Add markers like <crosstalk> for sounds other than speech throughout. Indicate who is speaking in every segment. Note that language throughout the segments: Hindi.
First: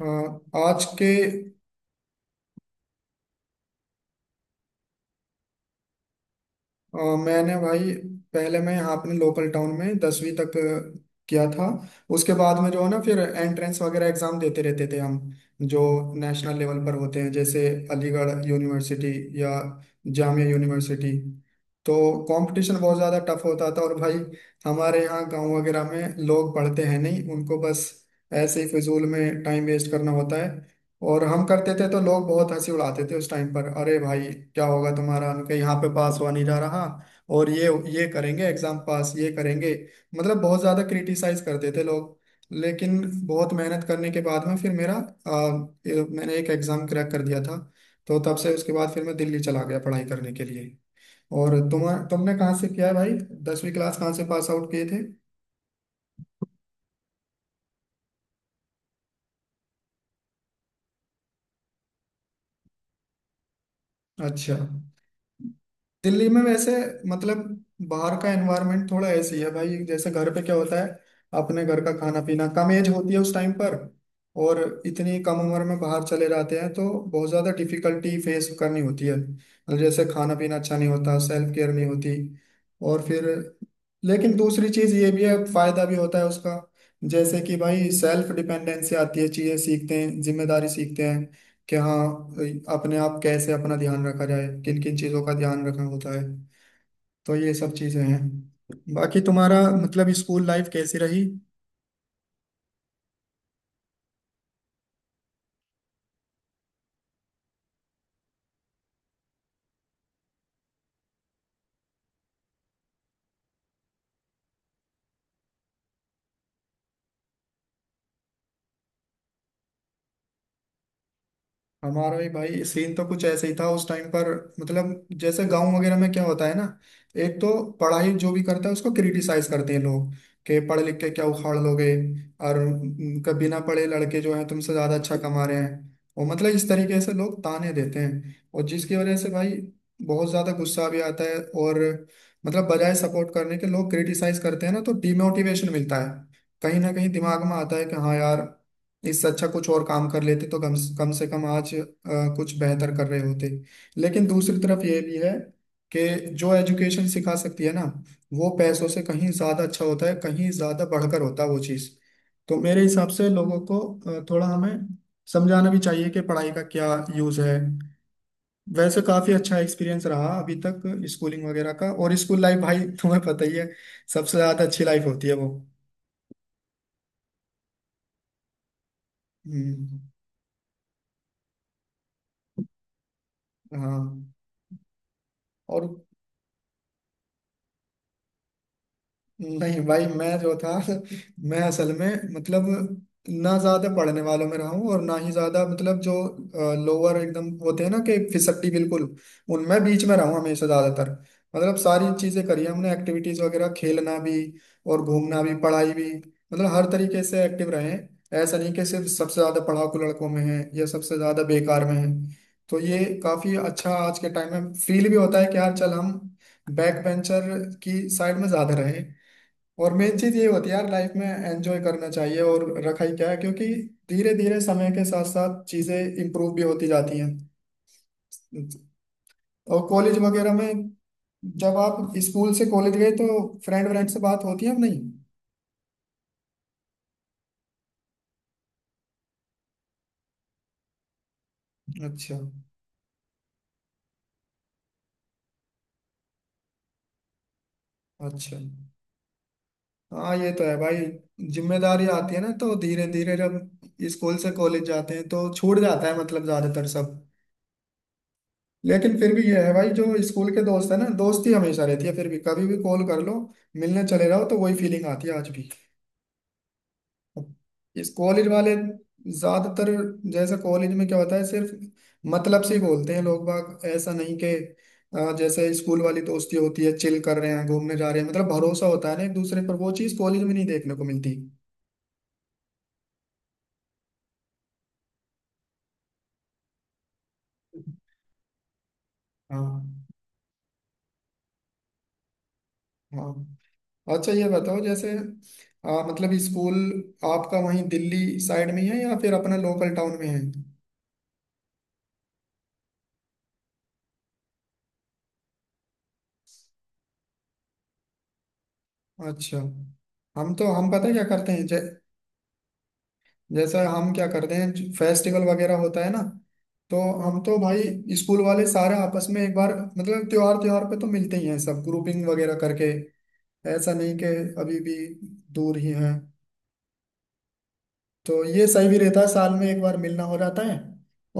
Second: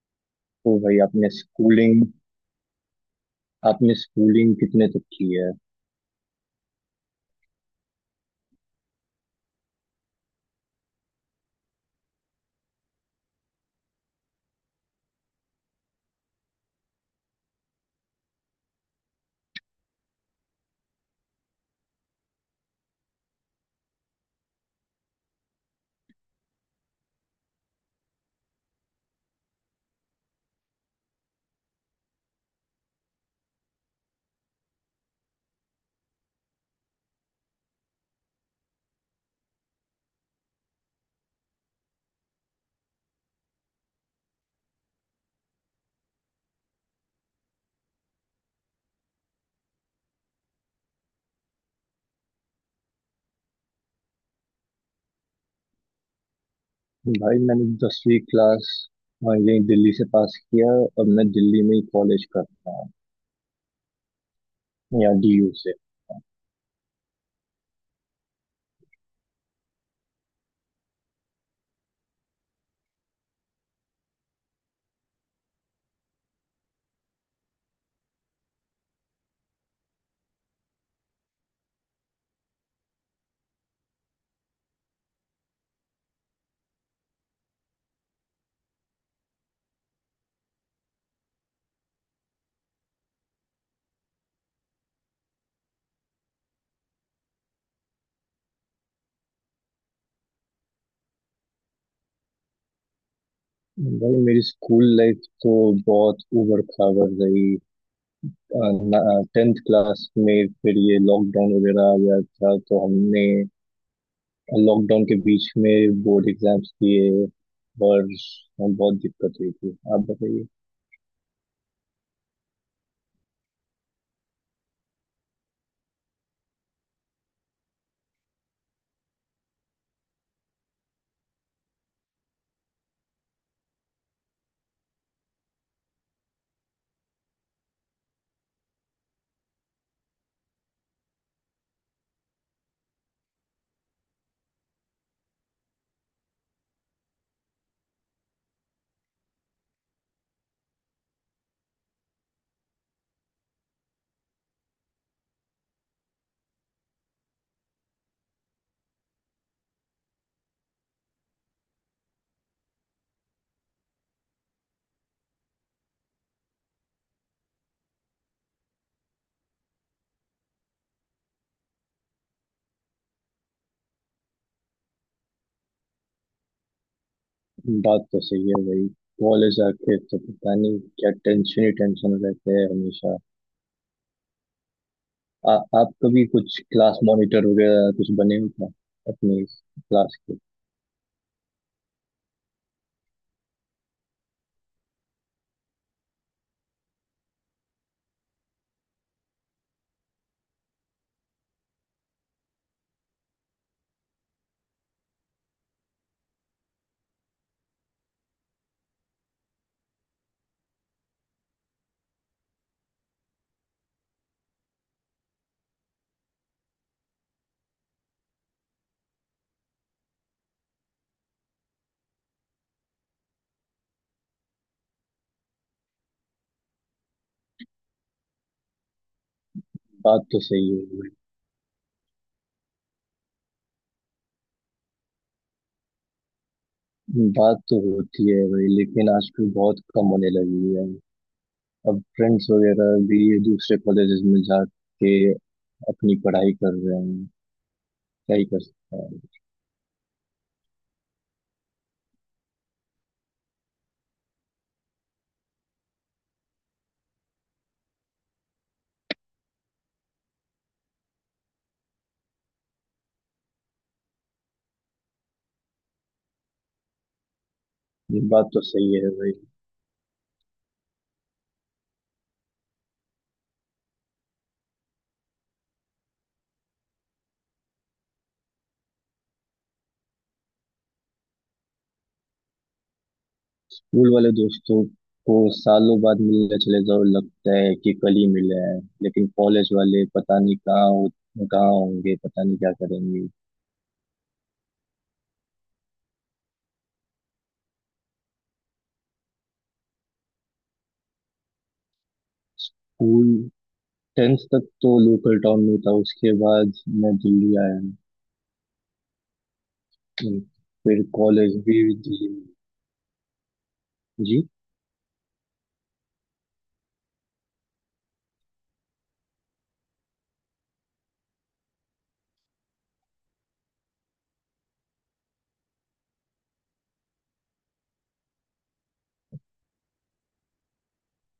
Speaker 1: हाँ,
Speaker 2: तो
Speaker 1: आज
Speaker 2: भाई
Speaker 1: के
Speaker 2: आपने स्कूलिंग कितने तक की है।
Speaker 1: अ, मैंने भाई पहले मैं यहाँ अपने लोकल टाउन में 10वीं तक किया था। उसके बाद में जो है ना फिर एंट्रेंस वगैरह एग्जाम देते रहते थे हम, जो नेशनल लेवल पर होते हैं, जैसे अलीगढ़ यूनिवर्सिटी या जामिया यूनिवर्सिटी। तो कंपटीशन बहुत ज़्यादा टफ होता था। और भाई हमारे यहाँ गांव वगैरह में लोग पढ़ते हैं नहीं, उनको बस ऐसे ही फिजूल में टाइम वेस्ट करना होता है, और हम करते थे तो लोग बहुत हंसी उड़ाते थे उस टाइम पर। अरे भाई क्या होगा तुम्हारा, उनके यहाँ पे पास हुआ नहीं जा रहा और ये करेंगे एग्जाम पास, ये करेंगे। मतलब बहुत ज्यादा क्रिटिसाइज करते थे लोग। लेकिन बहुत मेहनत करने के बाद में फिर मेरा मैंने एक एग्जाम क्रैक कर दिया था। तो तब से उसके बाद फिर मैं दिल्ली चला गया पढ़ाई करने के लिए। और तुमने कहाँ से किया है भाई? 10वीं क्लास कहाँ से पास आउट किए थे?
Speaker 2: भाई, मैंने 10वीं क्लास, हाँ, यही दिल्ली से पास किया। और मैं दिल्ली में ही कॉलेज कर रहा
Speaker 1: अच्छा।
Speaker 2: हूँ, यहाँ डीयू से।
Speaker 1: दिल्ली में वैसे मतलब बाहर का एनवायरनमेंट थोड़ा ऐसी है भाई, जैसे घर पे क्या होता है अपने घर का खाना पीना, कम एज होती है उस टाइम पर। और इतनी कम उम्र में बाहर चले जाते हैं तो बहुत ज़्यादा डिफिकल्टी फेस करनी होती है, मतलब जैसे खाना पीना अच्छा नहीं होता, सेल्फ केयर नहीं होती। और फिर लेकिन दूसरी चीज़ ये भी है, फायदा भी होता है उसका। जैसे कि भाई सेल्फ डिपेंडेंसी आती है, चीज़ें सीखते हैं, जिम्मेदारी सीखते हैं कि हाँ, अपने आप कैसे अपना ध्यान रखा जाए, किन किन चीज़ों का ध्यान रखना होता है। तो ये सब चीज़ें हैं। बाकी तुम्हारा मतलब स्कूल लाइफ कैसी रही?
Speaker 2: भाई मेरी स्कूल लाइफ तो बहुत उबड़ खाबड़ रही। 10th क्लास में फिर ये लॉकडाउन वगैरह आ गया था तो हमने लॉकडाउन के बीच में बोर्ड एग्जाम्स दिए, और बहुत दिक्कत हुई थी। आप बताइए।
Speaker 1: हमारा भी भाई सीन तो कुछ ऐसे ही था उस टाइम पर। मतलब जैसे गांव वगैरह में क्या होता है ना, एक तो पढ़ाई जो भी करता है उसको क्रिटिसाइज करते हैं लोग कि पढ़ लिख के क्या उखाड़ लोगे। और कभी ना पढ़े लड़के जो हैं तुमसे ज्यादा अच्छा कमा रहे हैं, और मतलब इस तरीके से लोग ताने देते हैं, और जिसकी वजह से भाई बहुत ज्यादा गुस्सा भी आता है। और मतलब बजाय सपोर्ट करने के लोग क्रिटिसाइज करते हैं ना, तो डिमोटिवेशन मिलता है। कहीं ना कहीं दिमाग में आता है कि हाँ यार, इससे अच्छा कुछ और काम कर लेते तो कम कम से कम आज कुछ बेहतर कर रहे होते। लेकिन दूसरी तरफ ये भी है कि जो एजुकेशन सिखा सकती है ना, वो पैसों से कहीं ज्यादा अच्छा होता है, कहीं ज्यादा बढ़कर होता है वो चीज़। तो मेरे हिसाब से लोगों को थोड़ा हमें समझाना भी चाहिए कि पढ़ाई का क्या यूज है। वैसे काफी अच्छा एक्सपीरियंस रहा अभी तक स्कूलिंग वगैरह का। और स्कूल लाइफ भाई तुम्हें पता ही है, सबसे ज्यादा अच्छी लाइफ होती है वो।
Speaker 2: बात तो सही है भाई, कॉलेज आके
Speaker 1: हम्म,
Speaker 2: तो पता नहीं क्या टेंशन ही टेंशन रहते हैं हमेशा।
Speaker 1: हाँ।
Speaker 2: आ,
Speaker 1: और
Speaker 2: आप कभी कुछ क्लास मॉनिटर वगैरह कुछ बने हो क्या, अपनी
Speaker 1: नहीं भाई
Speaker 2: क्लास के।
Speaker 1: मैं जो था <laughs> मैं असल में मतलब ना ज्यादा पढ़ने वालों में रहा हूँ और ना ही ज्यादा, मतलब जो लोअर एकदम होते हैं ना कि फिसड्डी बिल्कुल, उनमें बीच में रहा हूँ हमेशा ज्यादातर। मतलब सारी चीजें करी हैं हमने, एक्टिविटीज वगैरह, खेलना भी और घूमना भी पढ़ाई भी। मतलब हर तरीके से एक्टिव रहे हैं। ऐसा नहीं कि सिर्फ सबसे ज्यादा पढ़ाकू लड़कों में है या सबसे ज्यादा बेकार में है। तो ये काफी अच्छा आज के टाइम में फील भी होता है कि यार, चल हम बैक बेंचर की साइड में ज्यादा रहे। और मेन चीज ये होती है यार, लाइफ में एंजॉय करना चाहिए, और रखा ही क्या है, क्योंकि धीरे धीरे समय के साथ साथ चीजें इम्प्रूव भी होती जाती हैं। और कॉलेज
Speaker 2: बात तो
Speaker 1: वगैरह
Speaker 2: सही है
Speaker 1: में,
Speaker 2: भाई।
Speaker 1: जब आप स्कूल से कॉलेज गए तो फ्रेंड व्रेंड से बात होती है अब नहीं?
Speaker 2: बात तो होती है भाई, लेकिन आजकल बहुत कम होने लगी है। अब
Speaker 1: अच्छा।
Speaker 2: फ्रेंड्स वगैरह भी दूसरे कॉलेजेस में जाके अपनी पढ़ाई कर रहे हैं, क्या ही
Speaker 1: अच्छा।
Speaker 2: कर सकता है।
Speaker 1: हाँ ये तो है भाई, जिम्मेदारी आती है ना तो धीरे धीरे जब स्कूल से कॉलेज जाते हैं तो छूट जाता है मतलब ज्यादातर सब। लेकिन फिर भी ये है भाई, जो स्कूल के दोस्त है ना दोस्ती हमेशा रहती है फिर भी, कभी भी कॉल कर लो, मिलने चले जाओ तो वही फीलिंग आती है आज भी। इस
Speaker 2: ये
Speaker 1: कॉलेज
Speaker 2: बात तो
Speaker 1: वाले
Speaker 2: सही है भाई।
Speaker 1: ज्यादातर, जैसे कॉलेज में क्या होता है, सिर्फ मतलब से ही बोलते हैं लोग बाग। ऐसा नहीं कि जैसे स्कूल वाली दोस्ती होती है चिल कर रहे हैं घूमने जा रहे हैं, मतलब भरोसा होता है ना एक दूसरे पर, वो चीज कॉलेज में नहीं देखने को मिलती।
Speaker 2: स्कूल वाले दोस्तों को सालों बाद मिलने चले जाओ, लगता है कि कल
Speaker 1: <laughs>
Speaker 2: ही मिले हैं। लेकिन कॉलेज
Speaker 1: हाँ।
Speaker 2: वाले पता नहीं कहाँ होंगे, पता नहीं क्या करेंगे।
Speaker 1: हाँ, अच्छा ये बताओ जैसे मतलब स्कूल आपका वहीं दिल्ली साइड में ही है या फिर अपना लोकल टाउन में है?
Speaker 2: स्कूल 10th तक तो लोकल टाउन में था, उसके बाद मैं दिल्ली आया।
Speaker 1: अच्छा। हम तो हम
Speaker 2: फिर
Speaker 1: पता क्या करते
Speaker 2: कॉलेज
Speaker 1: हैं
Speaker 2: भी दिल्ली में।
Speaker 1: जैसा, हम क्या
Speaker 2: जी।
Speaker 1: करते हैं फेस्टिवल वगैरह होता है ना, तो हम तो भाई स्कूल वाले सारे आपस में एक बार मतलब त्योहार त्योहार पे तो मिलते ही हैं सब, ग्रुपिंग वगैरह करके। ऐसा नहीं कि अभी भी दूर ही हैं। तो ये सही भी रहता है, साल में एक बार मिलना हो जाता है।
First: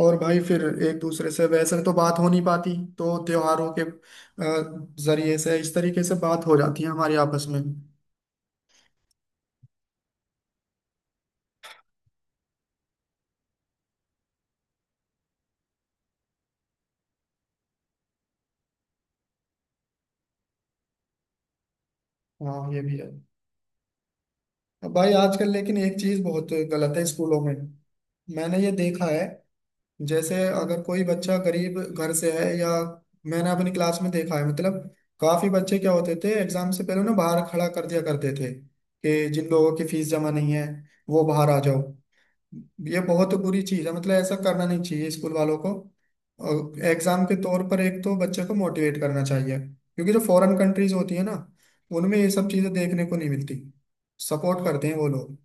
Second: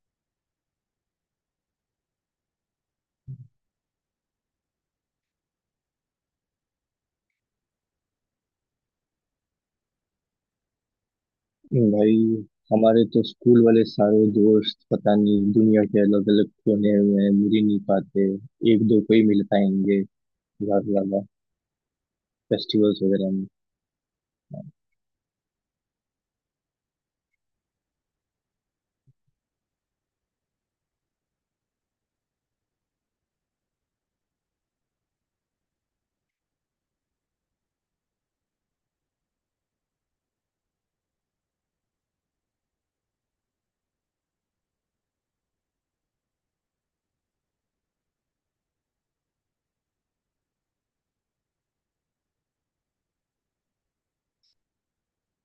Speaker 1: और भाई फिर एक दूसरे से वैसे तो बात हो नहीं पाती, तो त्योहारों के जरिए से इस तरीके से बात हो जाती है हमारे आपस में।
Speaker 2: भाई, हमारे तो स्कूल वाले सारे दोस्त पता नहीं दुनिया के अलग अलग कोने में हैं, मिल ही नहीं पाते। एक दो को ही मिल पाएंगे ज्यादा ज्यादा,
Speaker 1: हाँ ये भी
Speaker 2: फेस्टिवल्स
Speaker 1: है।
Speaker 2: वगैरह।
Speaker 1: अब भाई आजकल लेकिन एक चीज बहुत गलत है स्कूलों में, मैंने ये देखा है। जैसे अगर कोई बच्चा गरीब घर से है, या मैंने अपनी क्लास में देखा है मतलब काफी बच्चे क्या होते थे एग्जाम से पहले ना बाहर खड़ा कर दिया करते थे कि जिन लोगों की फीस जमा नहीं है वो बाहर आ जाओ। ये बहुत बुरी चीज है, मतलब ऐसा करना नहीं चाहिए स्कूल वालों को। और एग्जाम के तौर पर एक तो बच्चे को मोटिवेट करना चाहिए, क्योंकि जो फॉरेन कंट्रीज होती है ना उनमें ये सब चीजें देखने को नहीं मिलती, सपोर्ट करते हैं वो लोग।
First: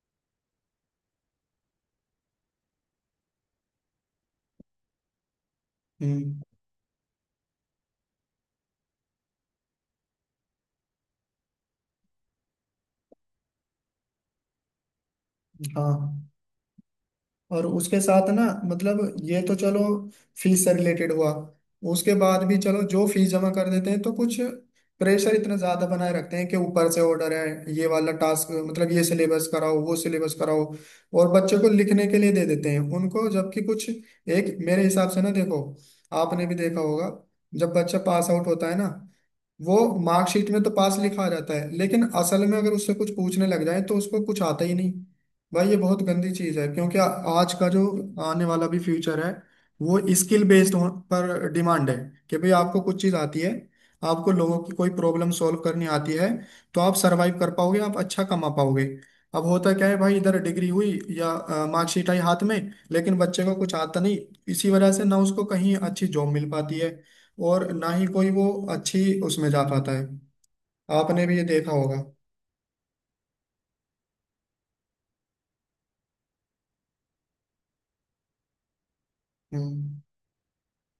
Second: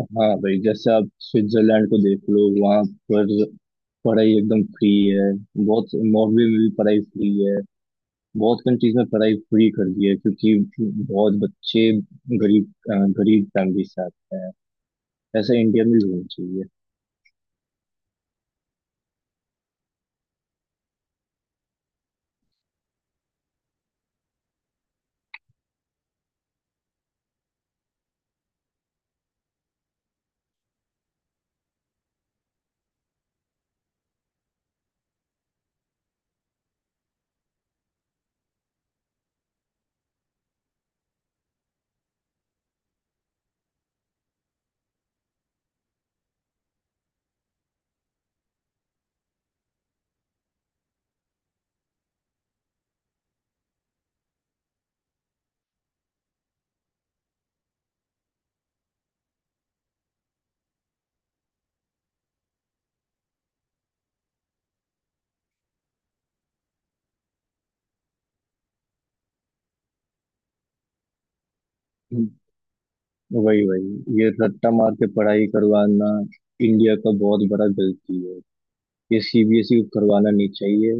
Speaker 2: हाँ भाई, जैसे आप स्विट्जरलैंड को देख लो, वहाँ पर पढ़ाई एकदम फ्री है। बहुत
Speaker 1: हम्म।
Speaker 2: नॉर्वे में भी पढ़ाई फ्री है। बहुत कंट्रीज में पढ़ाई फ्री कर दी है, क्योंकि बहुत बच्चे गरीब, अ, गरीब फैमिली से आते हैं। ऐसा इंडिया में भी होना
Speaker 1: हाँ।
Speaker 2: चाहिए।
Speaker 1: और उसके साथ ना मतलब ये तो चलो फीस से रिलेटेड हुआ। उसके बाद भी चलो जो फीस जमा कर देते हैं तो कुछ प्रेशर इतना ज्यादा बनाए रखते हैं कि ऊपर से ऑर्डर है ये वाला टास्क, मतलब ये सिलेबस कराओ वो सिलेबस कराओ, और बच्चे को लिखने के लिए दे देते हैं उनको, जबकि कुछ एक मेरे हिसाब से ना देखो, आपने भी देखा होगा जब बच्चा पास आउट होता है ना वो मार्कशीट में तो पास लिखा रहता है, लेकिन असल में अगर उससे कुछ पूछने लग जाए तो उसको कुछ आता ही नहीं। भाई ये बहुत गंदी चीज है, क्योंकि आज का जो आने वाला भी फ्यूचर है वो स्किल बेस्ड पर डिमांड है, कि भाई आपको कुछ चीज आती है, आपको लोगों की कोई प्रॉब्लम सॉल्व करनी आती है तो आप सरवाइव कर पाओगे, आप अच्छा कमा पाओगे। अब होता क्या है भाई, इधर डिग्री हुई या मार्कशीट आई हाथ में, लेकिन बच्चे को कुछ आता नहीं। इसी वजह से ना उसको कहीं अच्छी जॉब मिल पाती है, और ना ही कोई वो अच्छी उसमें जा पाता है। आपने भी ये देखा होगा।
Speaker 2: वही वही, ये रट्टा मार के पढ़ाई करवाना इंडिया का बहुत बड़ा गलती है। ये सीबीएसई को
Speaker 1: हम्म।
Speaker 2: करवाना नहीं चाहिए।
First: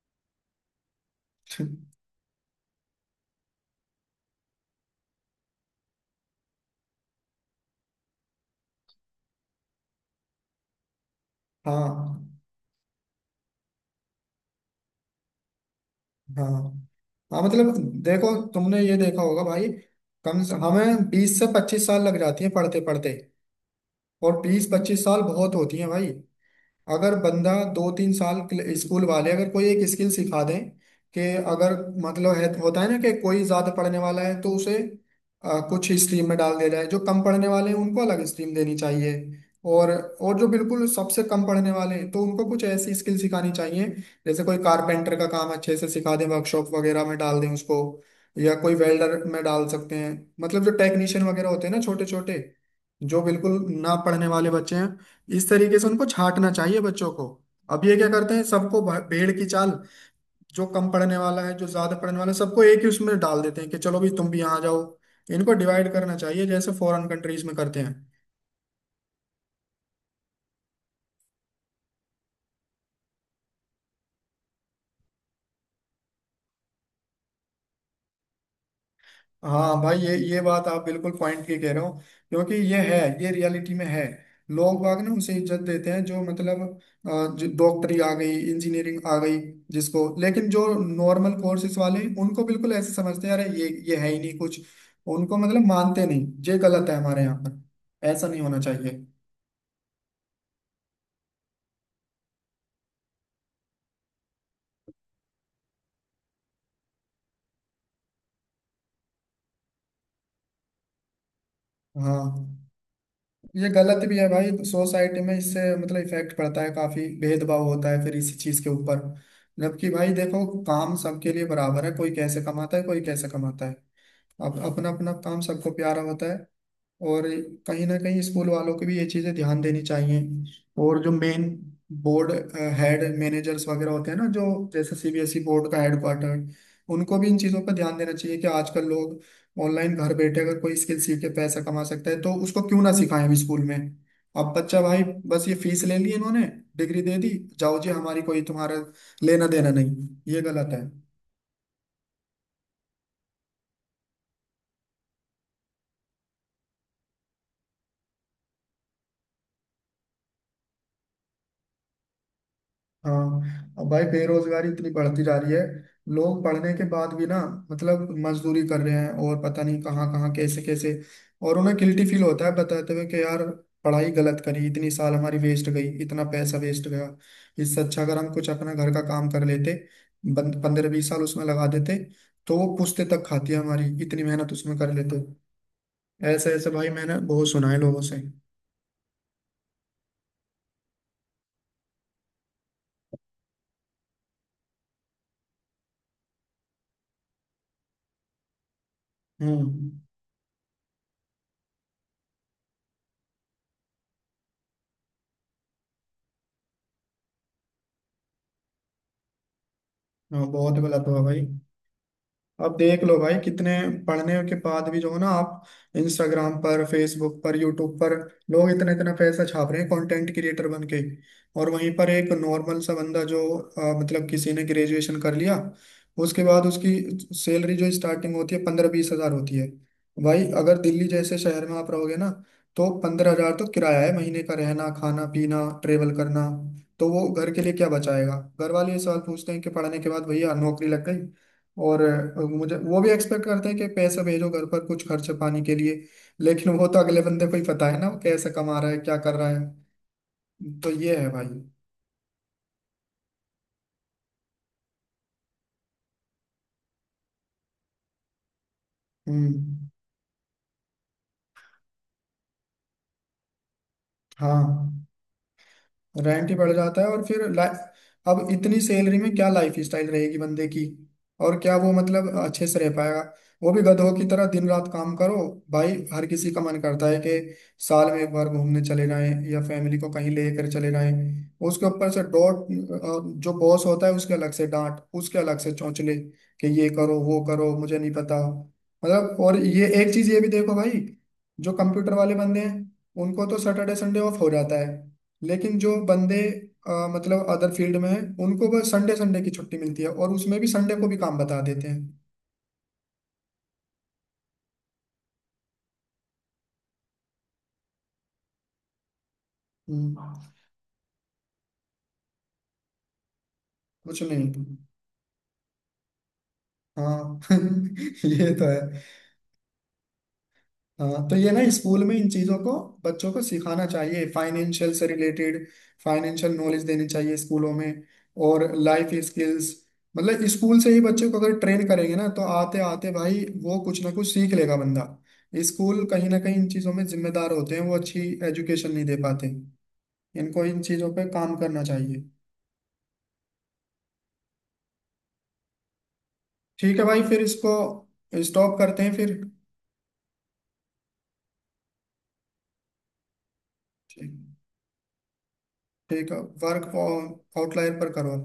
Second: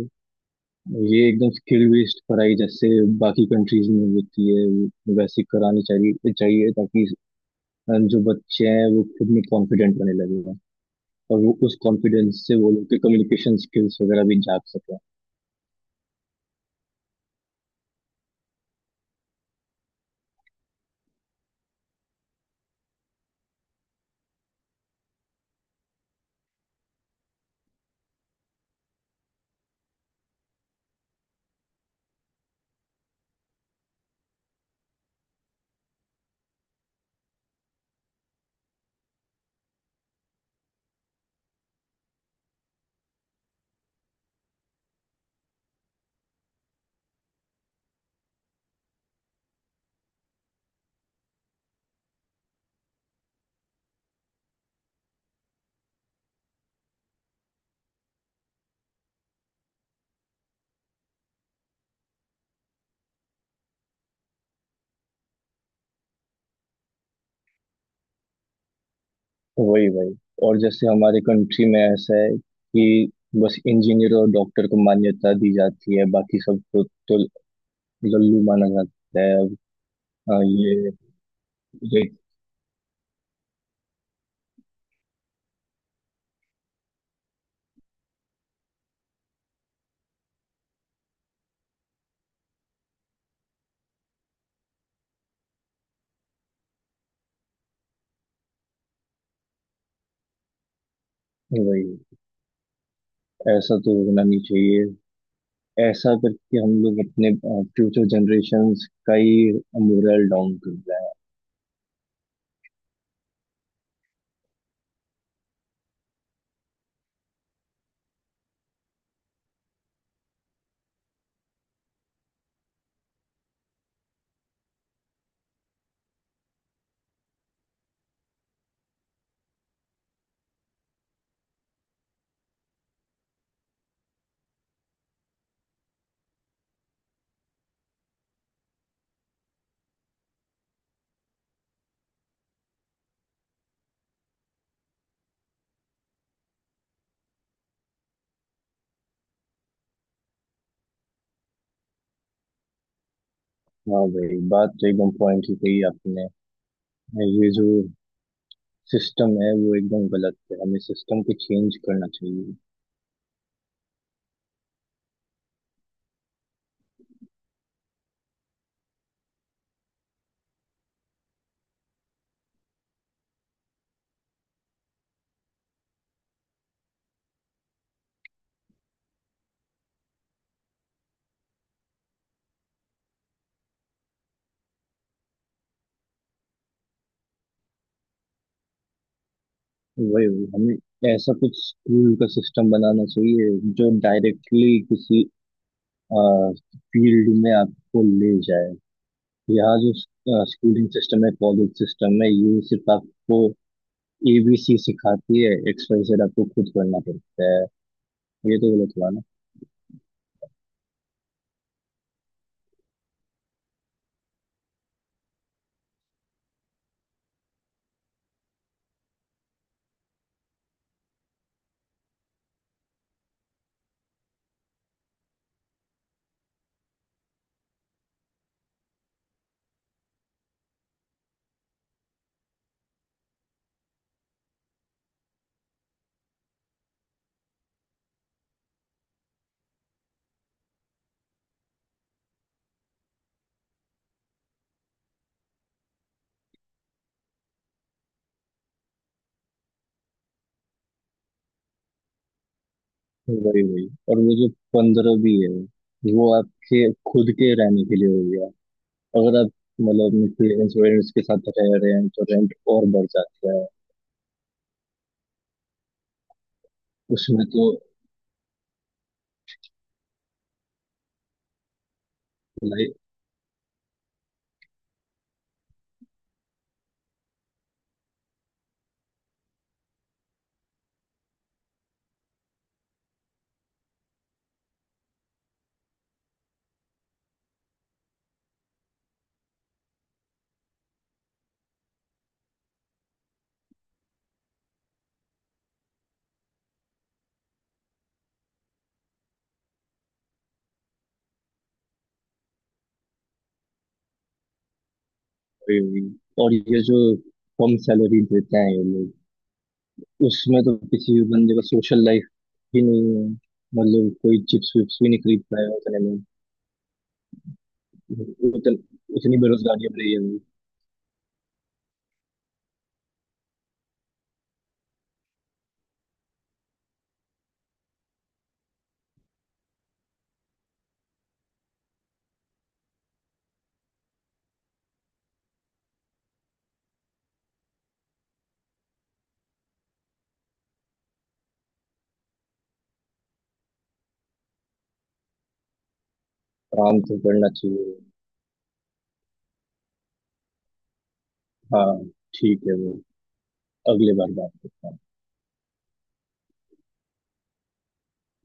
Speaker 2: ये एकदम स्किल
Speaker 1: <laughs>
Speaker 2: बेस्ड पढ़ाई जैसे बाकी कंट्रीज में होती है, वो वैसे करानी चाहिए चाहिए, ताकि जो बच्चे हैं वो खुद में कॉन्फिडेंट बने लगे, और वो उस
Speaker 1: हाँ,
Speaker 2: कॉन्फिडेंस से वो लोग के कम्युनिकेशन स्किल्स वगैरह भी जाग सकें।
Speaker 1: हाँ। हाँ, मतलब देखो तुमने ये देखा होगा भाई, कम से हमें 20 से 25 साल लग जाती है पढ़ते पढ़ते, और 20-25 साल बहुत होती है भाई। अगर बंदा दो तीन स्कूल वाले अगर कोई एक स्किल सिखा दें, कि अगर मतलब है होता है ना कि कोई ज्यादा पढ़ने वाला है तो उसे कुछ स्ट्रीम में डाल दिया जाए, जो कम पढ़ने वाले हैं उनको अलग स्ट्रीम देनी चाहिए, और और जो बिल्कुल सबसे कम पढ़ने वाले हैं तो उनको कुछ ऐसी स्किल सिखानी चाहिए, जैसे कोई कारपेंटर का काम अच्छे से सिखा दें, वर्कशॉप वगैरह में डाल दें उसको, या कोई वेल्डर में डाल सकते हैं। मतलब जो टेक्नीशियन वगैरह होते हैं ना छोटे छोटे, जो बिल्कुल ना पढ़ने वाले बच्चे हैं, इस तरीके से उनको छांटना चाहिए बच्चों को। अब ये क्या करते हैं सबको भेड़ की चाल, जो कम पढ़ने वाला है जो ज्यादा पढ़ने वाला है सबको एक ही उसमें डाल देते हैं कि चलो भी तुम भी यहाँ आ जाओ। इनको डिवाइड करना चाहिए जैसे फॉरेन कंट्रीज में करते हैं।
Speaker 2: वही वही। और जैसे हमारे कंट्री में ऐसा है कि बस इंजीनियर और डॉक्टर को मान्यता दी जाती है, बाकी सबको तो लल्लू माना जाता है अब।
Speaker 1: हाँ भाई, ये
Speaker 2: अ,
Speaker 1: बात आप
Speaker 2: ये
Speaker 1: बिल्कुल पॉइंट की कह रहे हो,
Speaker 2: ये-
Speaker 1: क्योंकि ये है, ये रियलिटी में है। लोग बाग ना उसे इज्जत देते हैं जो मतलब जो डॉक्टरी आ गई इंजीनियरिंग आ गई जिसको, लेकिन जो नॉर्मल कोर्सेज वाले उनको बिल्कुल ऐसे समझते हैं, अरे ये है ही नहीं कुछ, उनको मतलब मानते नहीं। ये गलत है हमारे यहाँ पर, ऐसा नहीं होना चाहिए।
Speaker 2: वही, ऐसा तो होना नहीं चाहिए। ऐसा करके हम लोग अपने फ्यूचर जनरेशन्स का ही मोरल डाउन कर रहे हैं।
Speaker 1: हाँ ये गलत भी है भाई, सोसाइटी में इससे मतलब इफेक्ट पड़ता है, काफी भेदभाव होता है फिर इसी चीज के ऊपर। जबकि भाई देखो काम सबके लिए बराबर है, कोई कैसे कमाता है कोई कैसे कमाता है, अब अपना अपना काम सबको प्यारा होता है। और कहीं ना कहीं स्कूल वालों को भी ये चीज़ें ध्यान देनी चाहिए। और जो मेन बोर्ड हेड मैनेजर्स वगैरह होते हैं ना, जो जैसे सीबीएसई बोर्ड का हेडक्वार्टर, उनको भी इन चीज़ों पर ध्यान देना चाहिए कि आजकल लोग ऑनलाइन घर बैठे अगर कोई स्किल सीख के पैसा कमा सकता है तो उसको क्यों ना सिखाएं अभी स्कूल में। अब बच्चा भाई, बस ये फीस ले ली इन्होंने, डिग्री दे दी, जाओ जी, हमारी कोई तुम्हारा लेना देना नहीं। ये गलत है।
Speaker 2: हाँ भाई, बात तो एकदम पॉइंट ही कही आपने। ये जो सिस्टम है वो एकदम गलत है, हमें सिस्टम को चेंज करना चाहिए।
Speaker 1: हाँ, अब भाई बेरोजगारी इतनी बढ़ती जा रही है, लोग पढ़ने के बाद भी ना मतलब मजदूरी कर रहे हैं और पता नहीं कहाँ कहाँ कैसे कैसे। और उन्हें गिल्टी फील होता है बताते हुए कि यार पढ़ाई गलत करी, इतनी साल हमारी वेस्ट गई, इतना पैसा वेस्ट गया। इससे अच्छा अगर हम कुछ अपना घर का काम कर लेते, 15-20 साल उसमें लगा देते, तो वो पुश्ते तक खाती है हमारी, इतनी मेहनत उसमें कर लेते। ऐसे ऐसे भाई मैंने बहुत सुना है लोगों से।
Speaker 2: वही वही, हमें ऐसा कुछ स्कूल का सिस्टम बनाना चाहिए जो डायरेक्टली किसी फील्ड में आपको ले जाए। यहाँ
Speaker 1: हम्म।
Speaker 2: जो स्कूलिंग सिस्टम है, कॉलेज सिस्टम है, ये सिर्फ आपको एबीसी सिखाती है, एक्स वाई जेड आपको खुद करना पड़ता है। ये तो गलत हुआ ना।
Speaker 1: हाँ, बहुत गलत हुआ भाई। अब देख लो भाई कितने पढ़ने के बाद भी जो है ना आप इंस्टाग्राम पर फेसबुक पर यूट्यूब पर, लोग इतना इतना पैसा छाप रहे हैं कंटेंट क्रिएटर बन के। और वहीं पर एक नॉर्मल सा बंदा जो मतलब किसी ने ग्रेजुएशन कर लिया, उसके बाद उसकी सैलरी जो स्टार्टिंग होती है 15-20 हजार होती है। भाई अगर दिल्ली जैसे शहर में आप रहोगे ना तो 15 हजार तो किराया है महीने का, रहना खाना पीना ट्रेवल करना, तो वो घर के लिए क्या बचाएगा? घर वाले ये सवाल पूछते हैं कि पढ़ने के बाद भैया नौकरी लग गई, और मुझे वो भी एक्सपेक्ट करते हैं कि पैसे भेजो घर पर कुछ खर्च पानी के लिए। लेकिन वो तो अगले बंदे को ही पता है ना वो कैसे कमा रहा है क्या कर रहा है। तो ये है भाई।
Speaker 2: वही वही। और वो जो 15 भी है, वो आपके खुद के रहने के लिए हो गया। अगर आप
Speaker 1: हम्म।
Speaker 2: मतलब क्लियरेंस वेयरेंस के साथ रह रहे हैं तो रेंट और बढ़ जाता है।
Speaker 1: हाँ, रेंट ही बढ़ जाता है और
Speaker 2: उसमें
Speaker 1: फिर
Speaker 2: तो
Speaker 1: अब इतनी सैलरी में क्या लाइफ स्टाइल रहेगी बंदे की, और क्या वो मतलब अच्छे से रह
Speaker 2: लाइफ।
Speaker 1: पाएगा? वो भी गधों की तरह दिन रात काम करो। भाई हर किसी का मन करता है कि साल में एक बार घूमने चले जाएं या फैमिली को कहीं लेकर चले जाएं। उसके ऊपर से डॉट, जो बॉस होता है उसके अलग से डांट, उसके अलग से चौंचले, कि ये करो वो करो मुझे नहीं पता। मतलब और ये एक चीज ये भी देखो भाई, जो कंप्यूटर वाले बंदे हैं उनको तो सैटरडे संडे ऑफ हो जाता है, लेकिन जो बंदे मतलब अदर फील्ड में हैं उनको बस संडे संडे की छुट्टी मिलती है, और उसमें भी संडे को भी काम बता देते हैं।
Speaker 2: वही हुई। और ये जो कम सैलरी देते हैं ये लोग,
Speaker 1: हम्म,
Speaker 2: उसमें तो किसी भी बंदे का सोशल लाइफ ही नहीं है, मतलब
Speaker 1: कुछ
Speaker 2: कोई चिप्स
Speaker 1: नहीं।
Speaker 2: विप्स भी नहीं खरीद पाएगा उतने में।
Speaker 1: हाँ। <laughs> ये तो
Speaker 2: उतन,
Speaker 1: है।
Speaker 2: उतनी बेरोजगारी अब रही है।
Speaker 1: हाँ तो ये ना स्कूल में इन चीजों को बच्चों को सिखाना चाहिए, फाइनेंशियल से रिलेटेड फाइनेंशियल नॉलेज देनी चाहिए स्कूलों में, और लाइफ स्किल्स। मतलब स्कूल से ही बच्चे को अगर ट्रेन करेंगे ना तो आते आते भाई वो कुछ ना कुछ सीख लेगा बंदा। स्कूल कहीं ना कहीं इन चीजों में जिम्मेदार होते हैं, वो अच्छी एजुकेशन नहीं दे पाते, इनको इन चीजों पे काम करना चाहिए। ठीक
Speaker 2: आराम
Speaker 1: है
Speaker 2: से
Speaker 1: भाई, फिर
Speaker 2: पढ़ना
Speaker 1: इसको
Speaker 2: चाहिए।
Speaker 1: स्टॉप करते हैं फिर।
Speaker 2: हाँ ठीक है, वो अगले
Speaker 1: ठीक।
Speaker 2: बार बात करते हैं।
Speaker 1: ठीक है। वर्क आउटलायर पर करो।